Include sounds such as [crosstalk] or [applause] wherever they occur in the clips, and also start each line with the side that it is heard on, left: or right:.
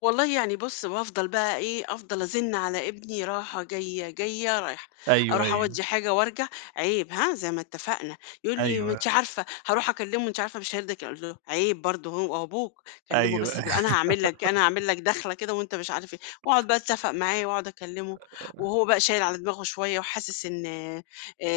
left: والله يعني بُصّ، بافضل بقى إيه أفضل أزِن على ابني راحة جايّة جايّة رايحة،
right: أيوه،
left: أروح
right: أيوه.
left: أودّي حاجة وأرجع، عيب ها زي ما اتفقنا، يقول لي ما
right: أيوه.
left: أنتِ عارفة هاروح أكلِّمه أنتِ عارفة مش هيرضى يكلّ أقول له عيب برضه هو أبوك، كلِّمه بس
right: أيوه.
left: بال أنا هاعمل لك إيه، أنا
right: [laughs]
left: هاعمل لك داخلة كده وأنت مش عارف إيه، وأقعد بقى أتفق معاه وأقعد أكلِّمه،
right: [unintelligible]
left: وهو بقى شايل على دماغه شويّة وحاسس إن آآ،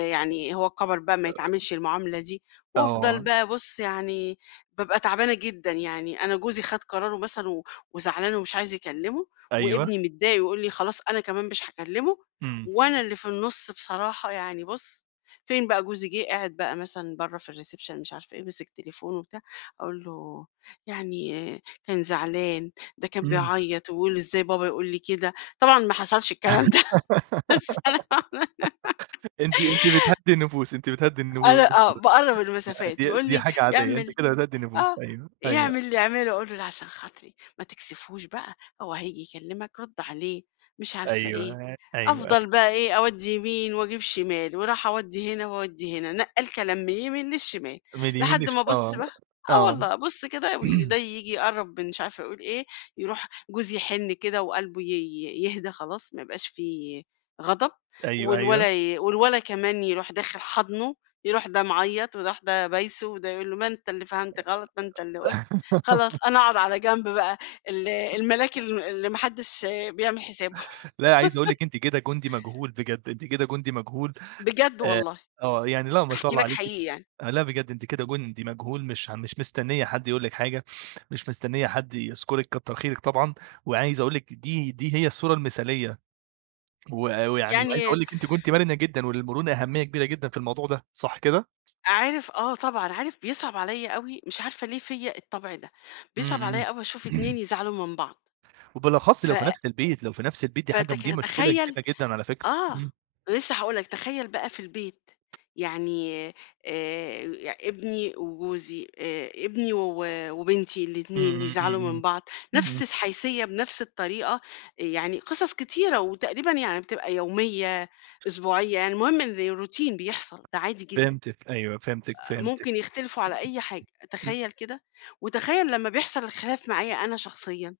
left: يعني هو كَبر بقى ما يتعاملش المعاملة دي، وأفضل
right: طبعًا.
left: بقى بُصّ يعني، بابقى تعبانة جدًا، يعني أنا جوزي خد قرارُه مثلًا و وزعلان ومش عايز يكلِّمه،
right: أيوه.
left: وابني متضايق ويقول لي خلاص أنا كمان مش هاكلِّمه،
right: امم.
left: وأنا اللي في النُصّ بصراحة يعني بُصّ، فين بقى جوزي جِه قاعد بقى مثلًا برّه في الريسيبشن مش عارفة إيه، مِسِك تليفونه وبتاع، أقول له، يعني كان زعلان، ده كان
right: امم.
left: بيعيّط ويقول إزاي بابا يقول لي كده، طبعًا ما حصلش الكلام ده، [laughs] بس أنا.
right: [giggles] أنتِ أنتِ
left: [unintelligible]
right: بتهدِّي النفوس أنتِ بتهدِّي
left: أنا
right: النفوس
left: آه
right: كده،
left: باقرّب المسافات
right: دي
left: يقول
right: دي
left: لي
right: حاجة عاديّة، أنتِ
left: يعمل
right: كده بتهدِّي النفوس
left: آه،
right: أيوه، أيوه.
left: يعمل اللي يعمله أقول له لأ عشان خاطري، ما تكسفهوش بقى، هو هييجي يكلِّمك رُدّ عليه، مش عارفة
right: أيوه،
left: إيه،
right: أيوه، أيوه.
left: أفضل بقى إيه أودّي يمين وأجيب شمال، وأروح أودّي هنا وأودّي هنا، نقّال كلام من اليمين للشمال،
right: من اليمين
left: لحد
right: للش
left: ما بُصّ
right: آه،
left: بقى، آه
right: آه.
left: والله أبُصّ كده وده
right: [clears throat]
left: ييجي يقرّب مش عارفة يقول إيه، يروح جوزي يحِنّ كده وقلبه ي يهدى خلاص ما يبقاش في غضب،
right: أيوه،
left: والولد
right: أيوه.
left: ي والولد كمان يروح داخل حاضنُه، يروح ده معيّط ويروح ده بايسُه، وده يقول له ما أنت اللي فهمت غلط، ما أنت اللي قُلت، خلاص
right: [laughs]
left: أنا أقعد على جنب بقى، ال الملاك اللي ما حدش بيعمل حسابه.
right: لا عايز أقول لِك أنتِ كده جندي
left: [laughs]
right: مجهول بجد، أنتِ كده جندي مجهول،
left: بجد
right: آآ،
left: والله،
right: آه يعني لأ ما شاء
left: باحكي
right: الله
left: لك
right: عليكِ،
left: حقيقي يعني.
right: لأ بجد أنتِ كده جندي مجهول، مش م مش مستنية حد يقول لِك حاجة، مش مستنية حد يذكُرِك كتر خيرِك طبعًا، وعايز أقول لِك دي دي هي الصورة المثاليّة، و ويعني وعايز
left: يعني.
right: أقول لِك أنتِ كنتِ مرنة جدًا، وللمرونة أهمية كبيرة جدًا في الموضوع ده، صح كده؟
left: عارف، آه طبعًا، عارف بيصعب عليَّ أوي مش عارفة ليه فيّا الطبع ده،
right: امم،
left: بيصعب
right: امم.
left: عليَّ أوي أشوف
right: [clears throat]
left: اتنين يزعلوا من بعض.
right: وبالأخص
left: ف
right: لو في نفس البيت لو في نفس البيت دي حاجة دي
left: فتك-
right: مشكلة
left: تخيّل،
right: كبيرة جدًا على فكرة،
left: آه،
right: امم.
left: لسّه هاقول لك تخيّل بقى في البيت، يعني آآ، آآ، ابني وجوزي آآ، ابني و وبنتي
right: امم،
left: الاتنين
right: امم، امم،
left: يزعلوا من بعض،
right: امم،
left: نفس
right: امم.
left: الحيثية بنفس الطريقة، يعني قصص كتيرة، وتقريبًا يعني بتبقى يوميّة، أسبوعيّة، يعني المهم إن روتين بيحصل ده عادي جدًا،
right: فهمتِك، أيوه، فهمتِك،
left: أ
right: فهمتِك.
left: ممكن يختلفوا على أي حاجة
right: امم.
left: تخيّل كده، وتخيّل لمّا بيحصل الخلاف معايا أنا شخصيًا.